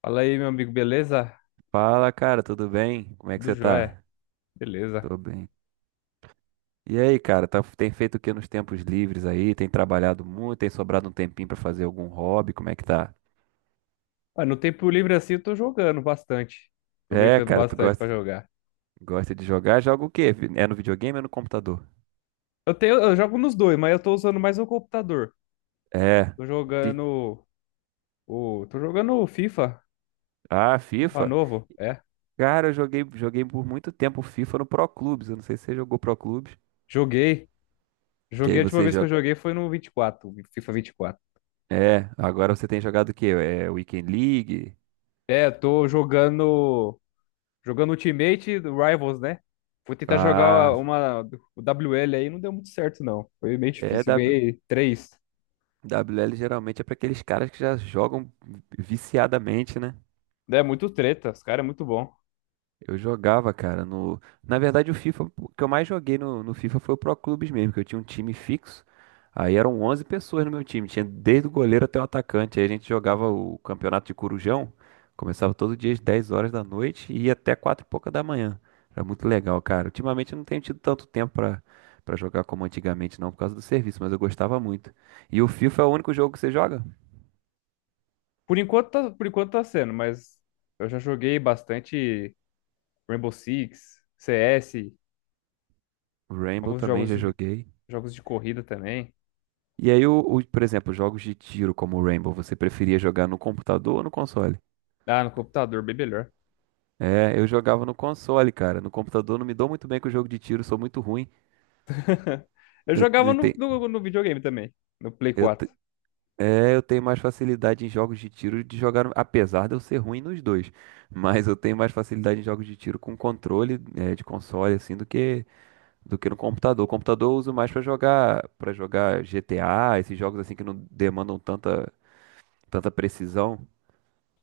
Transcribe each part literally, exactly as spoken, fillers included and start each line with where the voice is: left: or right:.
left: Fala aí, meu amigo, beleza?
right: Fala, cara, tudo bem? Como é que
left: Tudo
right: você
left: jóia,
right: tá?
left: beleza.
right: Tô bem. E aí, cara, tá- tem feito o que nos tempos livres aí? Tem trabalhado muito? Tem sobrado um tempinho pra fazer algum hobby? Como é que tá?
left: Ah, no tempo livre assim eu tô jogando bastante,
right: É,
left: aproveitando
right: cara, tu
left: bastante pra
right: gosta,
left: jogar.
right: gosta de jogar? Joga o quê? Vi- É no videogame ou no computador?
left: Eu tenho, eu jogo nos dois, mas eu tô usando mais o computador.
right: É.
left: Tô
right: Que...
left: jogando o, tô jogando o FIFA,
right: Ah,
left: FIFA
right: FIFA?
left: novo, é.
right: Cara, eu joguei, joguei por muito tempo FIFA no Pro Clubes. Eu não sei se você jogou Pro Clubes.
left: Joguei,
right: Que aí
left: joguei a última
right: você
left: vez que eu
right: joga.
left: joguei foi no vinte e quatro, o FIFA vinte e quatro.
right: É, agora você tem jogado o quê? É Weekend League?
left: É, eu tô jogando, jogando Ultimate do Rivals, né? Fui tentar jogar
right: Ah,
left: uma, o W L aí, não deu muito certo não. Foi meio
right: é
left: difícil, eu ganhei três.
right: W L geralmente é para aqueles caras que já jogam viciadamente, né?
left: É muito treta, os caras é muito bom.
right: Eu jogava, cara, no... Na verdade, o FIFA, o que eu mais joguei no, no FIFA foi o Pro Clubes mesmo, que eu tinha um time fixo. Aí eram onze pessoas no meu time, tinha desde o goleiro até o atacante. Aí a gente jogava o campeonato de Corujão, começava todo dia às dez horas da noite e ia até quatro e pouca da manhã. Era muito legal, cara. Ultimamente eu não tenho tido tanto tempo pra, pra jogar como antigamente, não, por causa do serviço, mas eu gostava muito. E o FIFA é o único jogo que você joga?
left: Por enquanto, tá, por enquanto tá sendo, mas eu já joguei bastante Rainbow Six, C S,
right: Rainbow
left: alguns
right: também
left: jogos
right: já
left: de,
right: joguei.
left: jogos de corrida também.
right: E aí, o, o- por exemplo, jogos de tiro como o Rainbow, você preferia jogar no computador ou no console?
left: Ah, no computador, bem melhor.
right: É, eu jogava no console, cara. No computador não me dou muito bem com o jogo de tiro, sou muito ruim.
left: Eu
right: Eu,
left: jogava
right: te-
left: no,
right: te-
left: no, no videogame também, no Play
right: eu, te-
left: quatro.
right: é, eu tenho mais facilidade em jogos de tiro de jogar, no- apesar de eu ser ruim nos dois. Mas eu tenho mais facilidade em jogos de tiro com controle, é, de console, assim, do que, do que no computador. O computador eu uso mais pra jogar, para jogar G T A, esses jogos assim que não demandam tanta, tanta precisão.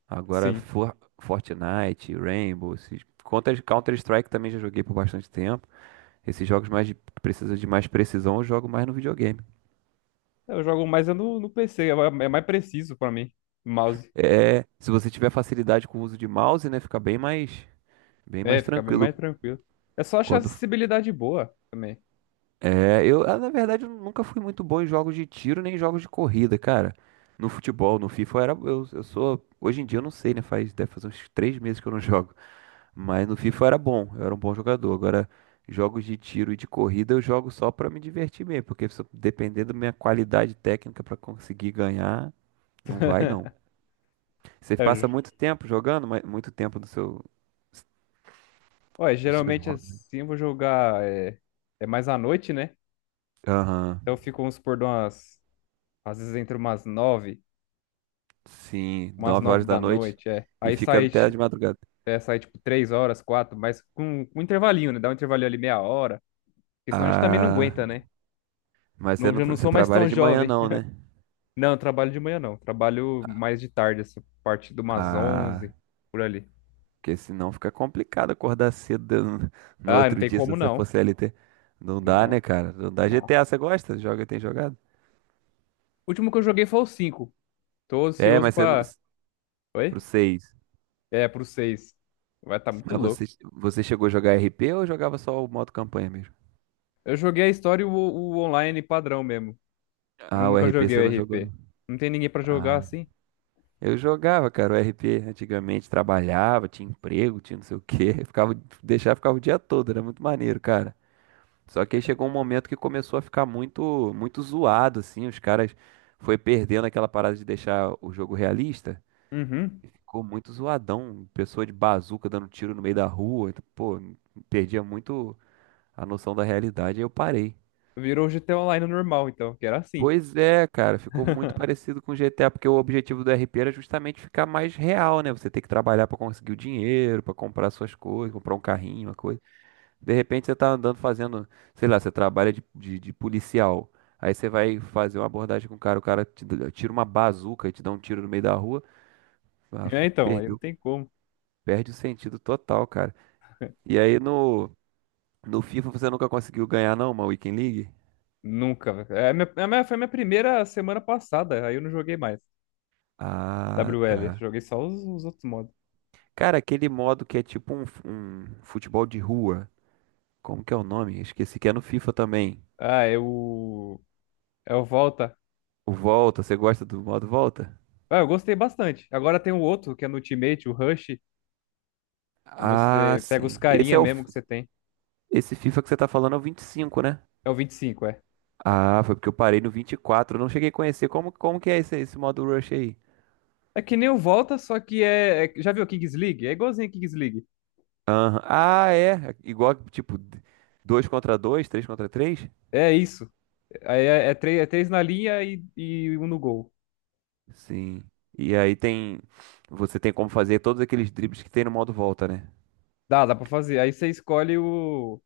right: Agora,
left: Sim.
right: For- Fortnite, Rainbow, esses... Counter, Counter-Strike também já joguei por bastante tempo. Esses jogos mais de, que precisam de mais precisão, eu jogo mais no videogame.
left: Eu jogo mais é no, no P C, é ma- é mais preciso pra mim, o mouse.
right: É, se você tiver facilidade com o uso de mouse, né, fica bem mais, bem
left: É,
right: mais
left: fica bem
right: tranquilo
left: mais tranquilo. É só achar
right: quando
left: acessibilidade boa também.
right: é, eu, ah, na verdade, eu nunca fui muito bom em jogos de tiro nem em jogos de corrida, cara. No futebol, no FIFA, eu era, eu, eu sou, hoje em dia eu não sei, né, faz, deve fazer uns três meses que eu não jogo. Mas no FIFA eu era bom, eu era um bom jogador. Agora, jogos de tiro e de corrida eu jogo só pra me divertir mesmo, porque se eu- dependendo da minha qualidade técnica pra conseguir ganhar, não vai não. Você
left: É,
right: passa
left: ge-
right: muito tempo jogando, mas muito tempo do seu
left: Olha,
right: dos seus
left: geralmente
right: hobbies, né?
left: assim eu vou jogar é, é mais à noite, né?
right: Aham.
left: Então, eu fico, vamos supor, de umas, às vezes entre umas nove,
right: Sim,
left: umas
right: nove
left: nove
right: horas da
left: da
right: noite
left: noite, é.
right: e
left: Aí
right: fica
left: sai,
right: até de
left: tipo,
right: madrugada.
left: é, sai, tipo, três horas, quatro, mas com, com um intervalinho, né? Dá um intervalinho ali meia hora, porque senão a gente também não
right: Ah,
left: aguenta, né?
right: mas você
left: Não,
right: não,
left: já não
right: tra- você
left: sou mais
right: trabalha
left: tão
right: de manhã
left: jovem.
right: não, né?
left: Não, eu trabalho de manhã, não. Trabalho mais de tarde, assim, parte de umas
right: Ah,
left: onze, por ali.
right: porque senão fica complicado acordar cedo de- um, no
left: Ah, não
right: outro
left: tem
right: dia se
left: como,
right: você for
left: não.
right: C L T. Não dá, né,
left: Não,
right: cara? Não dá.
left: não.
right: G T A, você gosta? Joga, tem jogado?
left: O último que eu joguei foi o cinco. Tô
right: É,
left: ansioso
right: mas você não.
left: pra...
right: Pro
left: Oi?
right: seis.
left: É, pro seis. Vai tá muito
right: Mas
left: louco.
right: você, você chegou a jogar R P ou jogava só o modo campanha mesmo?
left: Eu joguei a história e o, o online padrão mesmo. Nu-
right: Ah, o
left: Nunca
right: R P
left: joguei o
right: você não jogou,
left: R P.
right: não.
left: Não tem ninguém pra jogar
right: Ah,
left: assim?
right: eu jogava, cara, o R P antigamente, trabalhava, tinha emprego, tinha não sei o quê. Ficava, deixava, ficava o dia todo, era muito maneiro, cara. Só que aí chegou um momento que começou a ficar muito, muito zoado, assim. Os caras foi perdendo aquela parada de deixar o jogo realista
left: Uhum.
right: e ficou muito zoadão. Pessoa de bazuca dando tiro no meio da rua. Então, pô, perdia muito a noção da realidade. Aí eu parei.
left: Virou G T A Online normal, então, que era assim.
right: Pois é, cara, ficou muito parecido com o G T A, porque o objetivo do R P era justamente ficar mais real, né? Você tem que trabalhar pra conseguir o dinheiro, pra comprar suas coisas, comprar um carrinho, uma coisa. De repente você tá andando fazendo, sei lá, você trabalha de, de, de policial. Aí você vai fazer uma abordagem com o cara, o cara te dá- tira uma bazuca e te dá um tiro no meio da rua. Ah,
left: É, então, aí não
right: perdeu,
left: tem como.
right: perde o sentido total, cara. E aí no, no FIFA você nunca conseguiu ganhar, não, uma Weekend League?
left: Nunca, velho. É, a minha, a minha- foi a minha primeira semana passada, aí eu não joguei mais.
right: Ah,
left: W L,
right: tá.
left: joguei só os, os outros modos.
right: Cara, aquele modo que é tipo um, f- um futebol de rua. Como que é o nome? Esqueci que é no FIFA também.
left: Ah, é o. É o Volta.
right: O Volta, você gosta do modo Volta?
left: Ah, eu gostei bastante. Agora tem o outro, que é no Ultimate, o Rush, que
right: Ah,
left: você pega os
right: sim. Esse
left: carinha
right: é o.
left: mesmo
right: f-
left: que você tem.
right: Esse FIFA que você tá falando é o vinte e cinco, né?
left: É o vinte e cinco, é.
right: Ah, foi porque eu parei no vinte e quatro. Eu não cheguei a conhecer como, como que é esse, esse modo rush aí.
left: É que nem o Volta, só que é. é- Já viu o Kings League? É igualzinho a Kings League.
right: Aham. Ah, é. Igual, tipo, dois contra dois, três contra três?
left: É isso. Aí é, é três, é três na linha e, e um no gol.
right: Sim. E aí tem. Você tem como fazer todos aqueles dribles que tem no modo volta, né?
left: Dá, dá pra fazer. Aí você escolhe o.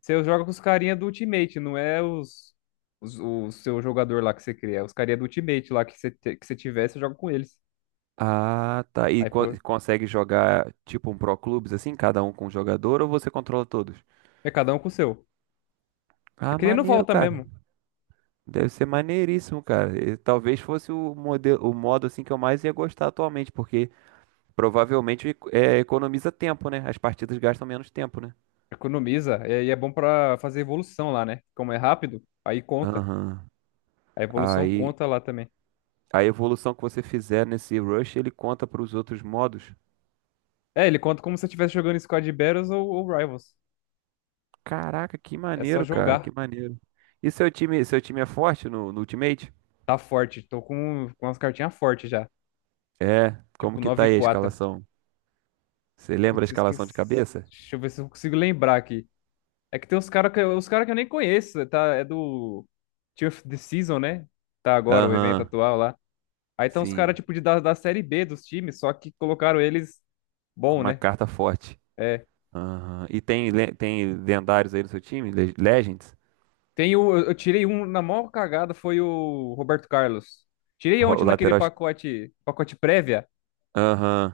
left: Você joga com os carinha do Ultimate, não é os, os- o seu jogador lá que você cria. É os carinha do Ultimate lá que você, te- que você tiver, você joga com eles.
right: Ah, tá. E
left: Aí,
right: co-
left: pô,
right: e consegue jogar, tipo, um Pro Clubes assim, cada um com um jogador, ou você controla todos?
left: é cada um com o seu. É
right: Ah,
left: que nem no
right: maneiro,
left: volta
right: cara.
left: mesmo.
right: Deve ser maneiríssimo, cara. E talvez fosse o modelo, o modo assim que eu mais ia gostar atualmente, porque. Provavelmente é, economiza tempo, né? As partidas gastam menos tempo, né?
left: Economiza. E e é bom pra fazer evolução lá, né? Como é rápido, aí conta.
right: Aham.
left: A evolução
right: Aí
left: conta lá também.
right: a evolução que você fizer nesse rush, ele conta para os outros modos.
left: É, ele conta como se eu estivesse jogando Squad Battles ou, ou Rivals.
right: Caraca, que
left: É só
right: maneiro, cara,
left: jogar.
right: que maneiro. E seu time, seu time é forte no, no Ultimate?
left: Tá forte. Tô com, com umas cartinhas fortes já.
right: É, como
left: Tipo,
right: que
left: nove
right: tá
left: e
right: aí a
left: quatro
right: escalação? Você lembra a
left: Putz, eu
right: escalação de
left: esqueci.
right: cabeça?
left: Deixa eu ver se eu consigo lembrar aqui. É que tem uns caras que, uns cara que eu nem conheço, tá? É do Tier of the Season, né? Tá agora, o evento
right: Aham,
left: atual lá. Aí tem uns caras,
right: sim,
left: tipo, de, da, da Série B dos times, só que colocaram eles
right: com
left: bom,
right: uma
left: né?
right: carta forte.
left: É.
right: Aham. E tem, le- tem lendários aí no seu time? Le- Legends?
left: Tem o, eu eu tirei um na maior cagada, foi o Roberto Carlos. Tirei
right: Ro-
left: ontem
right: O
left: naquele
right: lateral, es-
left: pacote, pacote prévia.
right: Aham,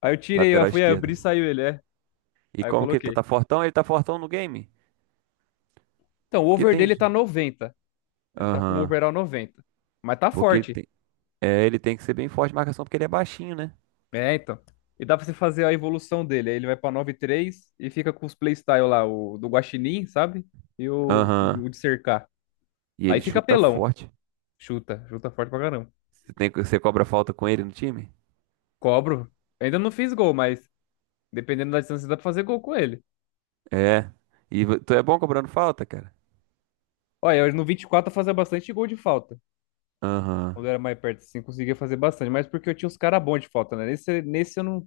left: Aí eu tirei, eu
right: lateral
left: fui abrir
right: esquerda.
left: e saiu ele, é.
right: E
left: Aí eu
right: como que ele tá,
left: coloquei.
right: tá fortão? Ele tá fortão no game?
left: Então, o
right: Porque
left: over
right: tem.
left: dele tá noventa. Ele tá com o
right: Aham.
left: overall noventa. Mas tá
right: Porque ele
left: forte.
right: tem. É, ele tem que ser bem forte de marcação, porque ele é baixinho, né?
left: É, então. E dá pra você fazer a evolução dele. Aí ele vai pra nove três e fica com os playstyle lá, o do Guaxinim, sabe? E o, o
right: Aham.
left: de cercar.
right: E
left: Aí
right: ele
left: fica
right: chuta
left: pelão.
right: forte.
left: Chuta, chuta forte pra caramba.
right: Você tem, que você cobra falta com ele no time?
left: Cobro. Ainda não fiz gol, mas dependendo da distância dá pra fazer gol com ele.
right: É. E vo- tu é bom cobrando falta, cara?
left: Olha, eu no vinte e quatro eu fazia bastante gol de falta. Quando eu
right: Aham.
left: era mais perto, assim, conseguia fazer bastante. Mas porque eu tinha uns caras bons de falta, né? Nesse, nesse eu não.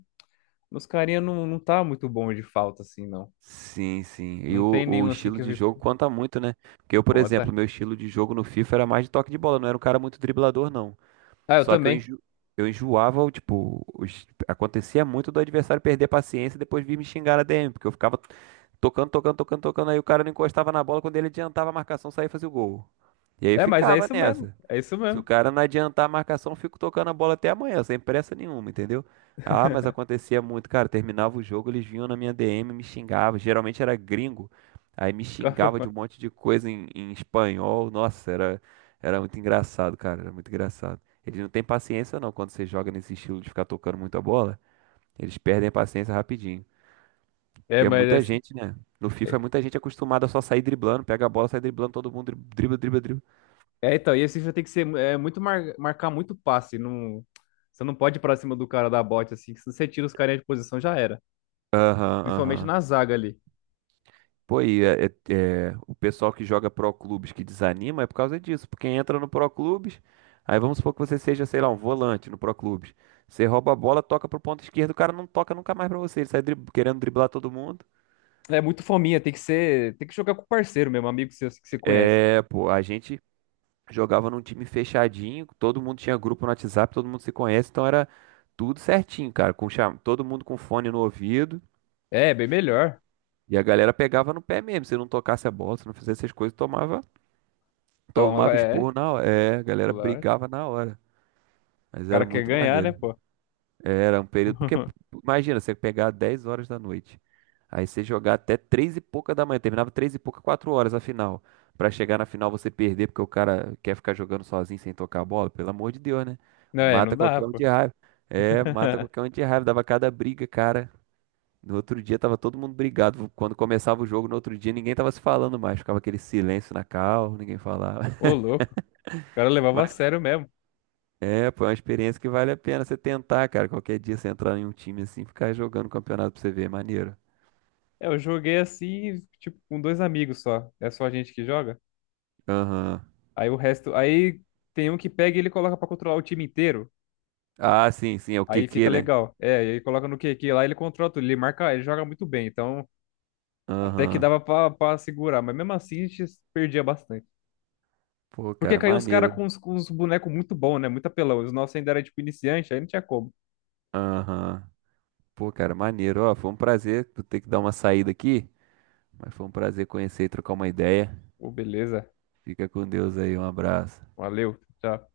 left: Nos carinha não, não tá muito bom de falta, assim, não.
right: Sim, sim. E
left: Não
right: o,
left: tem
right: o
left: nenhum assim
right: estilo
left: que eu
right: de
left: vi.
right: jogo conta muito, né? Porque eu, por exemplo,
left: Conta.
right: meu estilo de jogo no FIFA era mais de toque de bola, não era um cara muito driblador, não.
left: Ah, eu
right: Só que eu,
left: também.
right: enjo... eu enjoava, o, tipo, os- acontecia muito do adversário perder a paciência e depois vir me xingar na D M, porque eu ficava tocando, tocando, tocando, tocando. Aí o cara não encostava na bola. Quando ele adiantava a marcação, saía e fazia o gol. E aí
left: É, mas é
right: ficava
left: isso mesmo.
right: nessa.
left: É isso
right: Se o
left: mesmo.
right: cara não adiantar a marcação, eu fico tocando a bola até amanhã, sem pressa nenhuma, entendeu? Ah, mas acontecia muito, cara. Terminava o jogo, eles vinham na minha D M, me xingavam. Geralmente era gringo. Aí me xingava de um
left: Calma.
right: monte de coisa em, em espanhol. Nossa, era, era muito engraçado, cara. Era muito engraçado. Eles não têm paciência, não, quando você joga nesse estilo de ficar tocando muito a bola. Eles perdem a paciência rapidinho.
left: É,
right: Porque é
left: mas é,
right: muita
left: assim-
right: gente, né? No FIFA é
left: é,
right: muita gente é acostumada a só sair driblando, pega a bola, sai driblando, todo mundo dri- dribla, dribla, dribla.
left: é, então, e esse FIFA tem que ser é, muito mar- marcar muito passe. Não, você não pode ir pra cima do cara da bote, assim, que se você tira os carinha de posição, já era.
right: Aham,
left: Principalmente
right: aham.
left: na zaga ali.
right: Pô, e é, é- é, o pessoal que joga pro clubes que desanima é por causa disso. Porque entra no pro clubes, aí vamos supor que você seja, sei lá, um volante no pro clubes. Você rouba a bola, toca pro ponto esquerdo, o cara não toca nunca mais pra você. Ele sai drib- querendo driblar todo mundo.
left: É muito fominha, tem que ser. Tem que jogar com o parceiro mesmo, amigo seu que você conhece.
right: É, pô, a gente jogava num time fechadinho, todo mundo tinha grupo no WhatsApp, todo mundo se conhece, então era tudo certinho, cara. Com cham... Todo mundo com fone no ouvido.
left: É, bem melhor.
right: E a galera pegava no pé mesmo. Se não tocasse a bola, se não fizesse essas coisas, tomava,
left: Então,
right: tomava
left: é,
right: esporro na hora. É, a galera
left: claro.
right: brigava
left: O
right: na hora. Mas era
left: cara quer
right: muito
left: ganhar, né,
right: maneiro.
left: pô?
right: Era um período. Porque, imagina, você pegar dez horas da noite. Aí você jogar até três e pouca da manhã. Terminava três e pouca, quatro horas a final. Pra chegar na final você perder, porque o cara quer ficar jogando sozinho sem tocar a bola. Pelo amor de Deus, né?
left: Não, é, não
right: Mata
left: dá,
right: qualquer um
left: pô.
right: de raiva. É, mata qualquer um de raiva. Dava cada briga, cara. No outro dia tava todo mundo brigado. Quando começava o jogo, no outro dia ninguém tava se falando mais. Ficava aquele silêncio na cal, ninguém falava.
left: Ô, louco. O cara levava a
right: Mas
left: sério mesmo.
right: é, pô, é uma experiência que vale a pena você tentar, cara. Qualquer dia você entrar em um time assim, ficar jogando campeonato pra você ver, é maneiro.
left: É, eu joguei assim, tipo, com dois amigos só. É só a gente que joga?
right: Aham.
left: Aí o resto. Aí tem um que pega e ele coloca pra controlar o time inteiro.
right: Ah, sim, sim, é o
left: Aí fica
right: Q Q, né?
left: legal. É, ele coloca no Q Q lá, ele controla tudo. Ele marca, ele joga muito bem. Então, até que
right: Aham.
left: dava pra, pra segurar. Mas mesmo assim, a gente perdia bastante.
right: Pô,
left: Porque
right: cara,
left: caíam os caras
right: maneiro.
left: com os com uns bonecos muito bons, né? Muito apelão. Os nossos ainda era tipo iniciante, aí não tinha como.
right: Aham. Pô, cara, maneiro. Ó, foi um prazer. Vou ter que dar uma saída aqui, mas foi um prazer conhecer e trocar uma ideia.
left: Ô, beleza.
right: Fica com Deus aí, um abraço.
left: Valeu, tchau.